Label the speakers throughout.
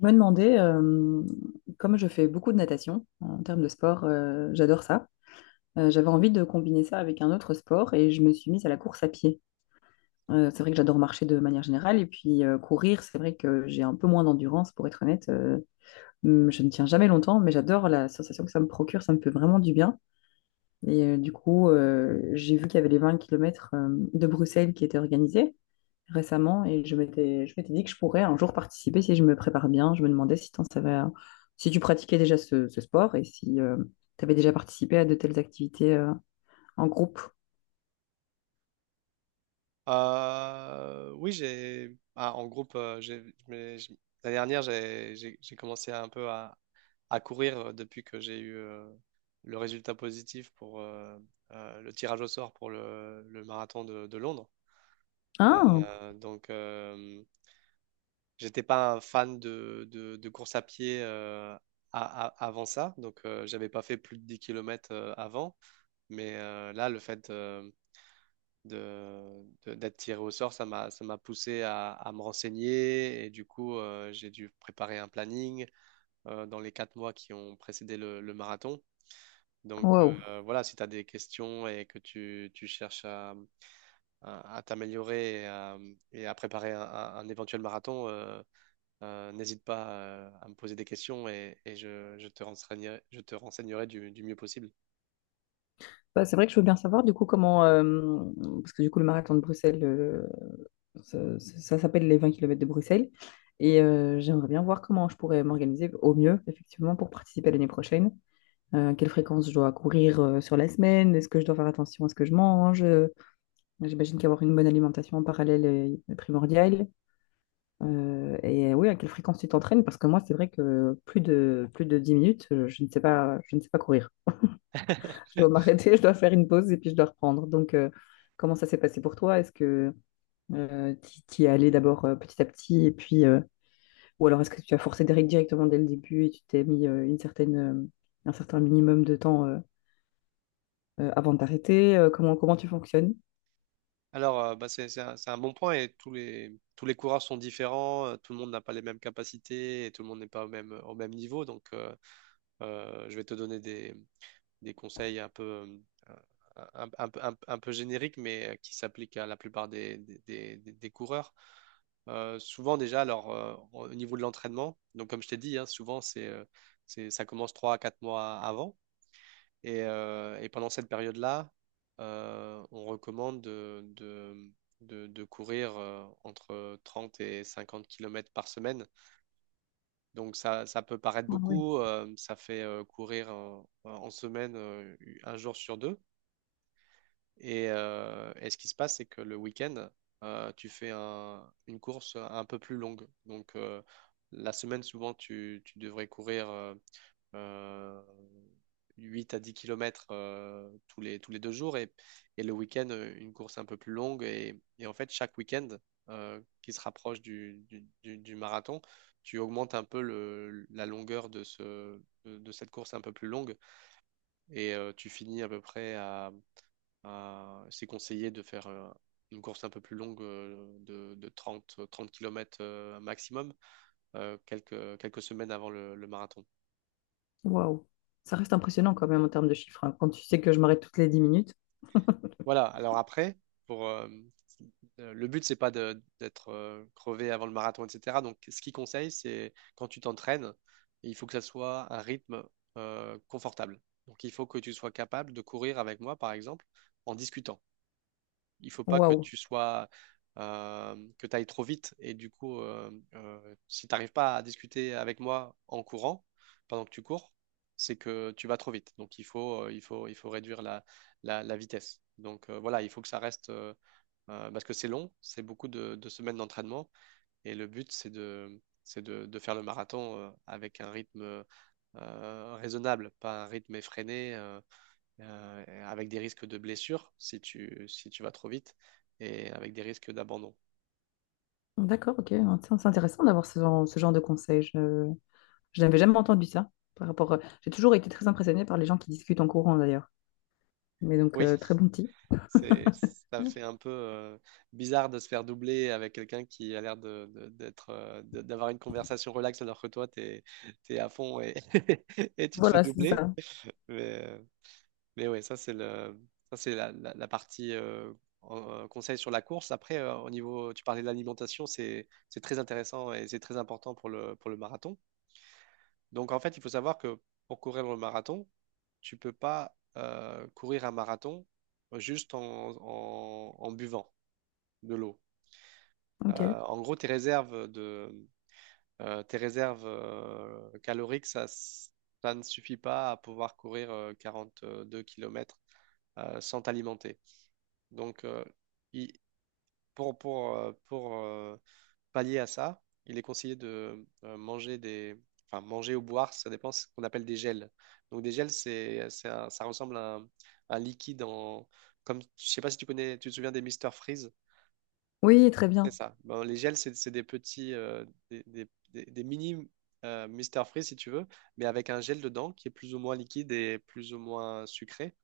Speaker 1: Je me demandais, comme je fais beaucoup de natation en termes de sport, j'adore ça. J'avais envie de combiner ça avec un autre sport et je me suis mise à la course à pied. C'est vrai que j'adore marcher de manière générale et puis courir, c'est vrai que j'ai un peu moins d'endurance pour être honnête. Je ne tiens jamais longtemps, mais j'adore la sensation que ça me procure, ça me fait vraiment du bien. Et du coup, j'ai vu qu'il y avait les 20 km de Bruxelles qui étaient organisés récemment et je m'étais dit que je pourrais un jour participer si je me prépare bien. Je me demandais si, t'en savais, si tu pratiquais déjà ce sport et si tu avais déjà participé à de telles activités en groupe.
Speaker 2: Oui, j'ai ah, en groupe. Je- la dernière, j'ai commencé un peu à courir depuis que j'ai eu le résultat positif pour le tirage au sort pour le marathon de Londres.
Speaker 1: Ah,
Speaker 2: Donc, j'étais pas un fan de course à pied avant ça, donc j'avais pas fait plus de 10 kilomètres avant, mais là, le fait d'être tiré au sort, ça m'a poussé à me renseigner et du coup, j'ai dû préparer un planning dans les quatre mois qui ont précédé le marathon. Donc
Speaker 1: wow.
Speaker 2: voilà, si tu as des questions et que tu cherches à t'améliorer et à préparer un éventuel marathon, n'hésite pas à me poser des questions et je te renseignerai, du mieux possible.
Speaker 1: Bah, c'est vrai que je veux bien savoir du coup comment, parce que du coup le marathon de Bruxelles, ça, ça s'appelle les 20 km de Bruxelles. Et j'aimerais bien voir comment je pourrais m'organiser au mieux, effectivement, pour participer l'année prochaine. Quelle fréquence je dois courir sur la semaine? Est-ce que je dois faire attention à ce que je mange? J'imagine qu'avoir une bonne alimentation en parallèle est primordial. Et oui, à quelle fréquence tu t'entraînes? Parce que moi, c'est vrai que plus de 10 minutes, je ne sais pas, je ne sais pas courir. Je dois m'arrêter, je dois faire une pause et puis je dois reprendre. Donc, comment ça s'est passé pour toi? Est-ce que euh, tu y es allé d'abord petit à petit et puis, ou alors est-ce que tu as forcé des règles directement dès le début et tu t'es mis une certaine, un certain minimum de temps avant de t'arrêter? Comment, comment tu fonctionnes?
Speaker 2: Alors, bah, c'est un bon point et tous les coureurs sont différents, tout le monde n'a pas les mêmes capacités et tout le monde n'est pas au même niveau. Donc, je vais te donner des conseils un peu, euh, un peu génériques, mais qui s'appliquent à la plupart des coureurs. Souvent, déjà, alors, au niveau de l'entraînement, donc comme je t'ai dit, hein, souvent, ça commence 3 à 4 mois avant. Et pendant cette période-là, on recommande de courir entre 30 et 50 kilomètres par semaine. Donc ça peut paraître beaucoup, ça fait courir en semaine un jour sur deux. Et ce qui se passe, c'est que le week-end, tu fais une course un peu plus longue. Donc la semaine, souvent, tu devrais courir euh, 8 à 10 kilomètres tous les deux jours et le week-end, une course un peu plus longue. Et en fait, chaque week-end qui se rapproche du marathon, tu augmentes un peu la longueur de cette course un peu plus longue et tu finis à peu près C'est conseillé de faire une course un peu plus longue de trente kilomètres maximum quelques semaines avant le marathon.
Speaker 1: Waouh. Ça reste impressionnant quand même en termes de chiffres, hein. Quand tu sais que je m'arrête toutes les 10 minutes.
Speaker 2: Voilà, alors après, pour, euh, le but, c'est pas d'être crevé avant le marathon, etc. Donc, ce qu'il conseille, c'est quand tu t'entraînes, il faut que ça soit un rythme confortable. Donc, il faut que tu sois capable de courir avec moi, par exemple, en discutant. Il faut pas que
Speaker 1: Waouh.
Speaker 2: tu sois que tu ailles trop vite. Et du coup, si tu n'arrives pas à discuter avec moi en courant, pendant que tu cours, c'est que tu vas trop vite. Donc il faut réduire la vitesse. Donc voilà, il faut que ça reste, parce que c'est long, c'est beaucoup de semaines d'entraînement, et le but, c'est de faire le marathon avec un rythme raisonnable, pas un rythme effréné. Avec des risques de blessure si tu vas trop vite et avec des risques d'abandon.
Speaker 1: D'accord, ok. Tiens, c'est intéressant d'avoir ce genre de conseils. Je n'avais jamais entendu ça. Par rapport, à- j'ai toujours été très impressionnée par les gens qui discutent en courant d'ailleurs. Mais donc,
Speaker 2: Oui,
Speaker 1: très bon petit.
Speaker 2: c'est, ça fait un peu bizarre de se faire doubler avec quelqu'un qui a l'air d'avoir une conversation relaxe alors que toi, t'es à fond et, et tu te fais
Speaker 1: Voilà, c'est
Speaker 2: doubler.
Speaker 1: ça.
Speaker 2: Mais, euh, mais ouais, ça, c'est la partie conseil sur la course. Après, au niveau, tu parlais de l'alimentation, c'est très intéressant et c'est très important pour le marathon. Donc en fait, il faut savoir que pour courir le marathon, tu peux pas courir un marathon juste en buvant de l'eau.
Speaker 1: Ok.
Speaker 2: Euh, En gros, tes réserves caloriques, ça ne suffit pas à pouvoir courir 42 kilomètres sans t'alimenter. Donc il- pour pallier à ça, il est conseillé de manger enfin manger ou boire, ça dépend ce qu'on appelle des gels. Donc des gels, ça ressemble à un liquide comme, je sais pas si tu connais, tu te souviens des Mister Freeze?
Speaker 1: Oui, très
Speaker 2: C'est
Speaker 1: bien.
Speaker 2: ça. Bon, les gels, c'est des petits, des mini Mr Freeze si tu veux, mais avec un gel dedans qui est plus ou moins liquide et plus ou moins sucré.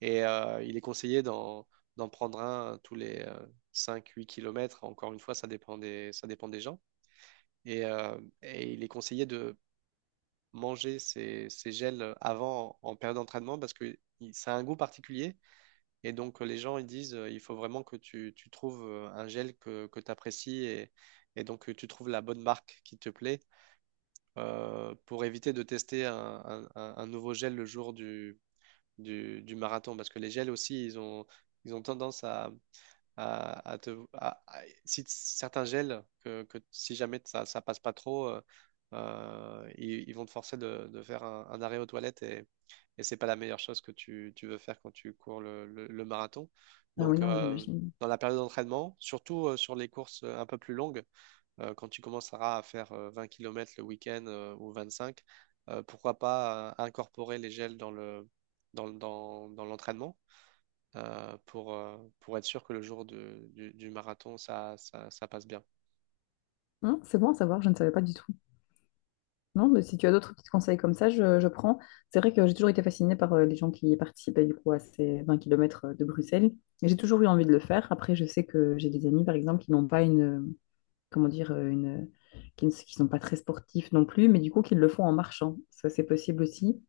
Speaker 2: Et il est conseillé d'en prendre un tous les cinq, huit kilomètres. Encore une fois, ça dépend des gens. Et il est conseillé de manger ces gels avant période d'entraînement parce que ça a un goût particulier. Et donc, les gens, ils disent, il faut vraiment que tu trouves un gel que tu apprécies et donc que tu trouves la bonne marque qui te plaît pour éviter de tester un nouveau gel le jour du marathon. Parce que les gels aussi, ils ont tendance à- si t- certains gels que si jamais ça passe pas trop, ils vont te forcer de faire un arrêt aux toilettes et c'est pas la meilleure chose que tu veux faire quand tu cours le marathon.
Speaker 1: Ah oui,
Speaker 2: Donc,
Speaker 1: non, j'imagine.
Speaker 2: dans la période d'entraînement, surtout sur les courses un peu plus longues, quand tu commenceras à faire 20 km le week-end ou 25, pourquoi pas incorporer les gels dans le, dans, dans dans l'entraînement pour être sûr que le jour du marathon, ça passe bien.
Speaker 1: C'est bon à savoir, je ne savais pas du tout. Non, mais si tu as d'autres petits conseils comme ça, je prends. C'est vrai que j'ai toujours été fascinée par les gens qui participaient du coup à ces 20 kilomètres de Bruxelles. Et j'ai toujours eu envie de le faire. Après, je sais que j'ai des amis, par exemple, qui n'ont pas une, comment dire, une, qui sont pas très sportifs non plus, mais du coup, qui le font en marchant. Ça, c'est possible aussi,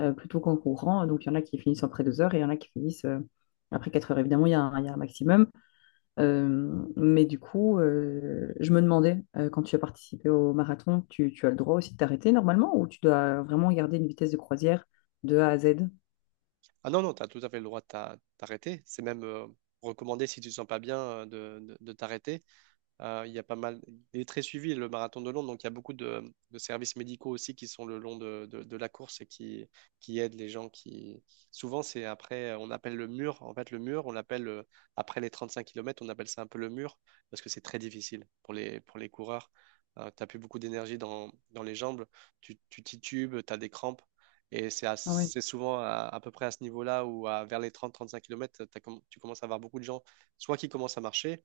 Speaker 1: plutôt qu'en courant. Donc, il y en a qui finissent après 2 heures et il y en a qui finissent après 4 heures. Évidemment, il y a un maximum. Mais du coup, je me demandais, quand tu as participé au marathon, tu as le droit aussi de t'arrêter normalement ou tu dois vraiment garder une vitesse de croisière de A à Z?
Speaker 2: Ah non, non, tu as tout à fait le droit de t'arrêter. C'est même recommandé si tu ne te sens pas bien de t'arrêter. Il y a pas mal, Il est très suivi le marathon de Londres, donc il y a beaucoup de services médicaux aussi qui sont le long de la course et qui aident les gens qui. Souvent, c'est après, on appelle le mur, en fait, le mur, on l'appelle après les 35 km, on appelle ça un peu le mur parce que c'est très difficile pour les coureurs. Tu n'as plus beaucoup d'énergie dans les jambes, tu titubes, tu as des crampes et
Speaker 1: Ah oui,
Speaker 2: c'est souvent à peu près à ce niveau-là vers les 30-35 km, tu commences à avoir beaucoup de gens soit qui commencent à marcher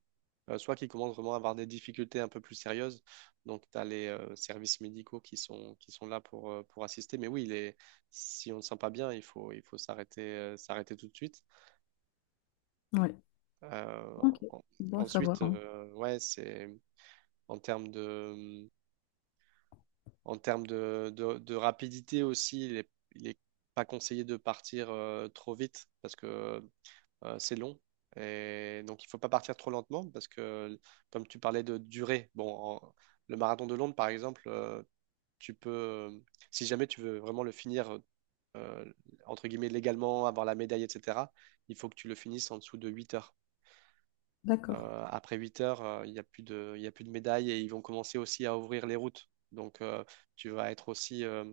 Speaker 2: soit qui commencent vraiment à avoir des difficultés un peu plus sérieuses. Donc, tu as les services médicaux qui sont là pour assister. Mais oui, si on ne se sent pas bien, il faut s'arrêter tout de suite.
Speaker 1: ouais.
Speaker 2: Euh,
Speaker 1: Ok.
Speaker 2: en-
Speaker 1: Bon à
Speaker 2: Ensuite,
Speaker 1: savoir, hein.
Speaker 2: ouais, c'est en termes de, en termes de rapidité aussi, il est pas conseillé de partir trop vite parce que c'est long. Et donc, il faut pas partir trop lentement parce que, comme tu parlais de durée, bon, le marathon de Londres, par exemple, tu peux, euh, si jamais tu veux vraiment le finir, euh, entre guillemets, légalement, avoir la médaille, etc., il faut que tu le finisses en dessous de 8 heures.
Speaker 1: D'accord.
Speaker 2: Après 8 heures, il y a plus de médaille et ils vont commencer aussi à ouvrir les routes. Donc, tu vas être aussi,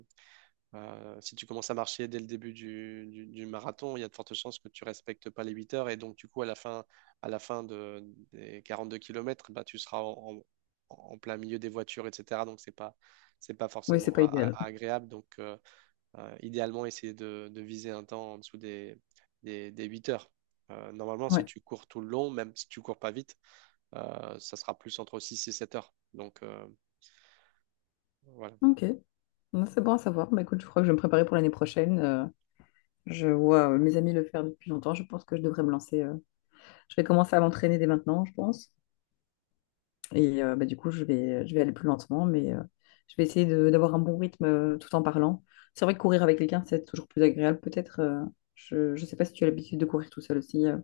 Speaker 2: si tu commences à marcher dès le début du marathon, il y a de fortes chances que tu respectes pas les 8 heures et donc du coup à la fin, à la fin de, des 42 km, bah, tu seras en plein milieu des voitures, etc. Donc c'est pas
Speaker 1: Oui, c'est
Speaker 2: forcément
Speaker 1: pas idéal.
Speaker 2: agréable. Donc idéalement essayer de viser un temps en dessous des 8 heures. Normalement, si
Speaker 1: Ouais.
Speaker 2: tu cours tout le long, même si tu cours pas vite, ça sera plus entre 6 et 7 heures. Donc voilà.
Speaker 1: Ok. Non, c'est bon à savoir. Bah, écoute, je crois que je vais me préparer pour l'année prochaine. Je vois mes amis le faire depuis longtemps. Je pense que je devrais me lancer. Je vais commencer à m'entraîner dès maintenant, je pense. Et bah, du coup, je vais aller plus lentement, mais je vais essayer de- d'avoir un bon rythme tout en parlant. C'est vrai que courir avec quelqu'un, c'est toujours plus agréable, peut-être. Je ne sais pas si tu as l'habitude de courir tout seul aussi,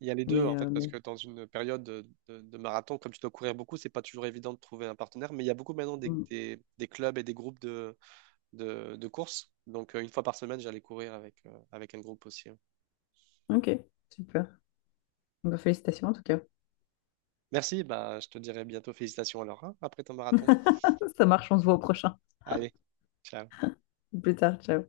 Speaker 2: Il y a les deux, en fait, parce
Speaker 1: mais-
Speaker 2: que dans une période de marathon, comme tu dois courir beaucoup, c'est pas toujours évident de trouver un partenaire, mais il y a beaucoup maintenant des,
Speaker 1: Mm.
Speaker 2: des- des clubs et des groupes de courses. Donc, une fois par semaine, j'allais courir avec un groupe aussi.
Speaker 1: Ok, super. Bah, félicitations en tout cas.
Speaker 2: Merci, bah, je te dirai bientôt félicitations alors, hein, après ton marathon.
Speaker 1: Ça marche, on se voit au prochain.
Speaker 2: Allez, ciao.
Speaker 1: Plus tard, ciao.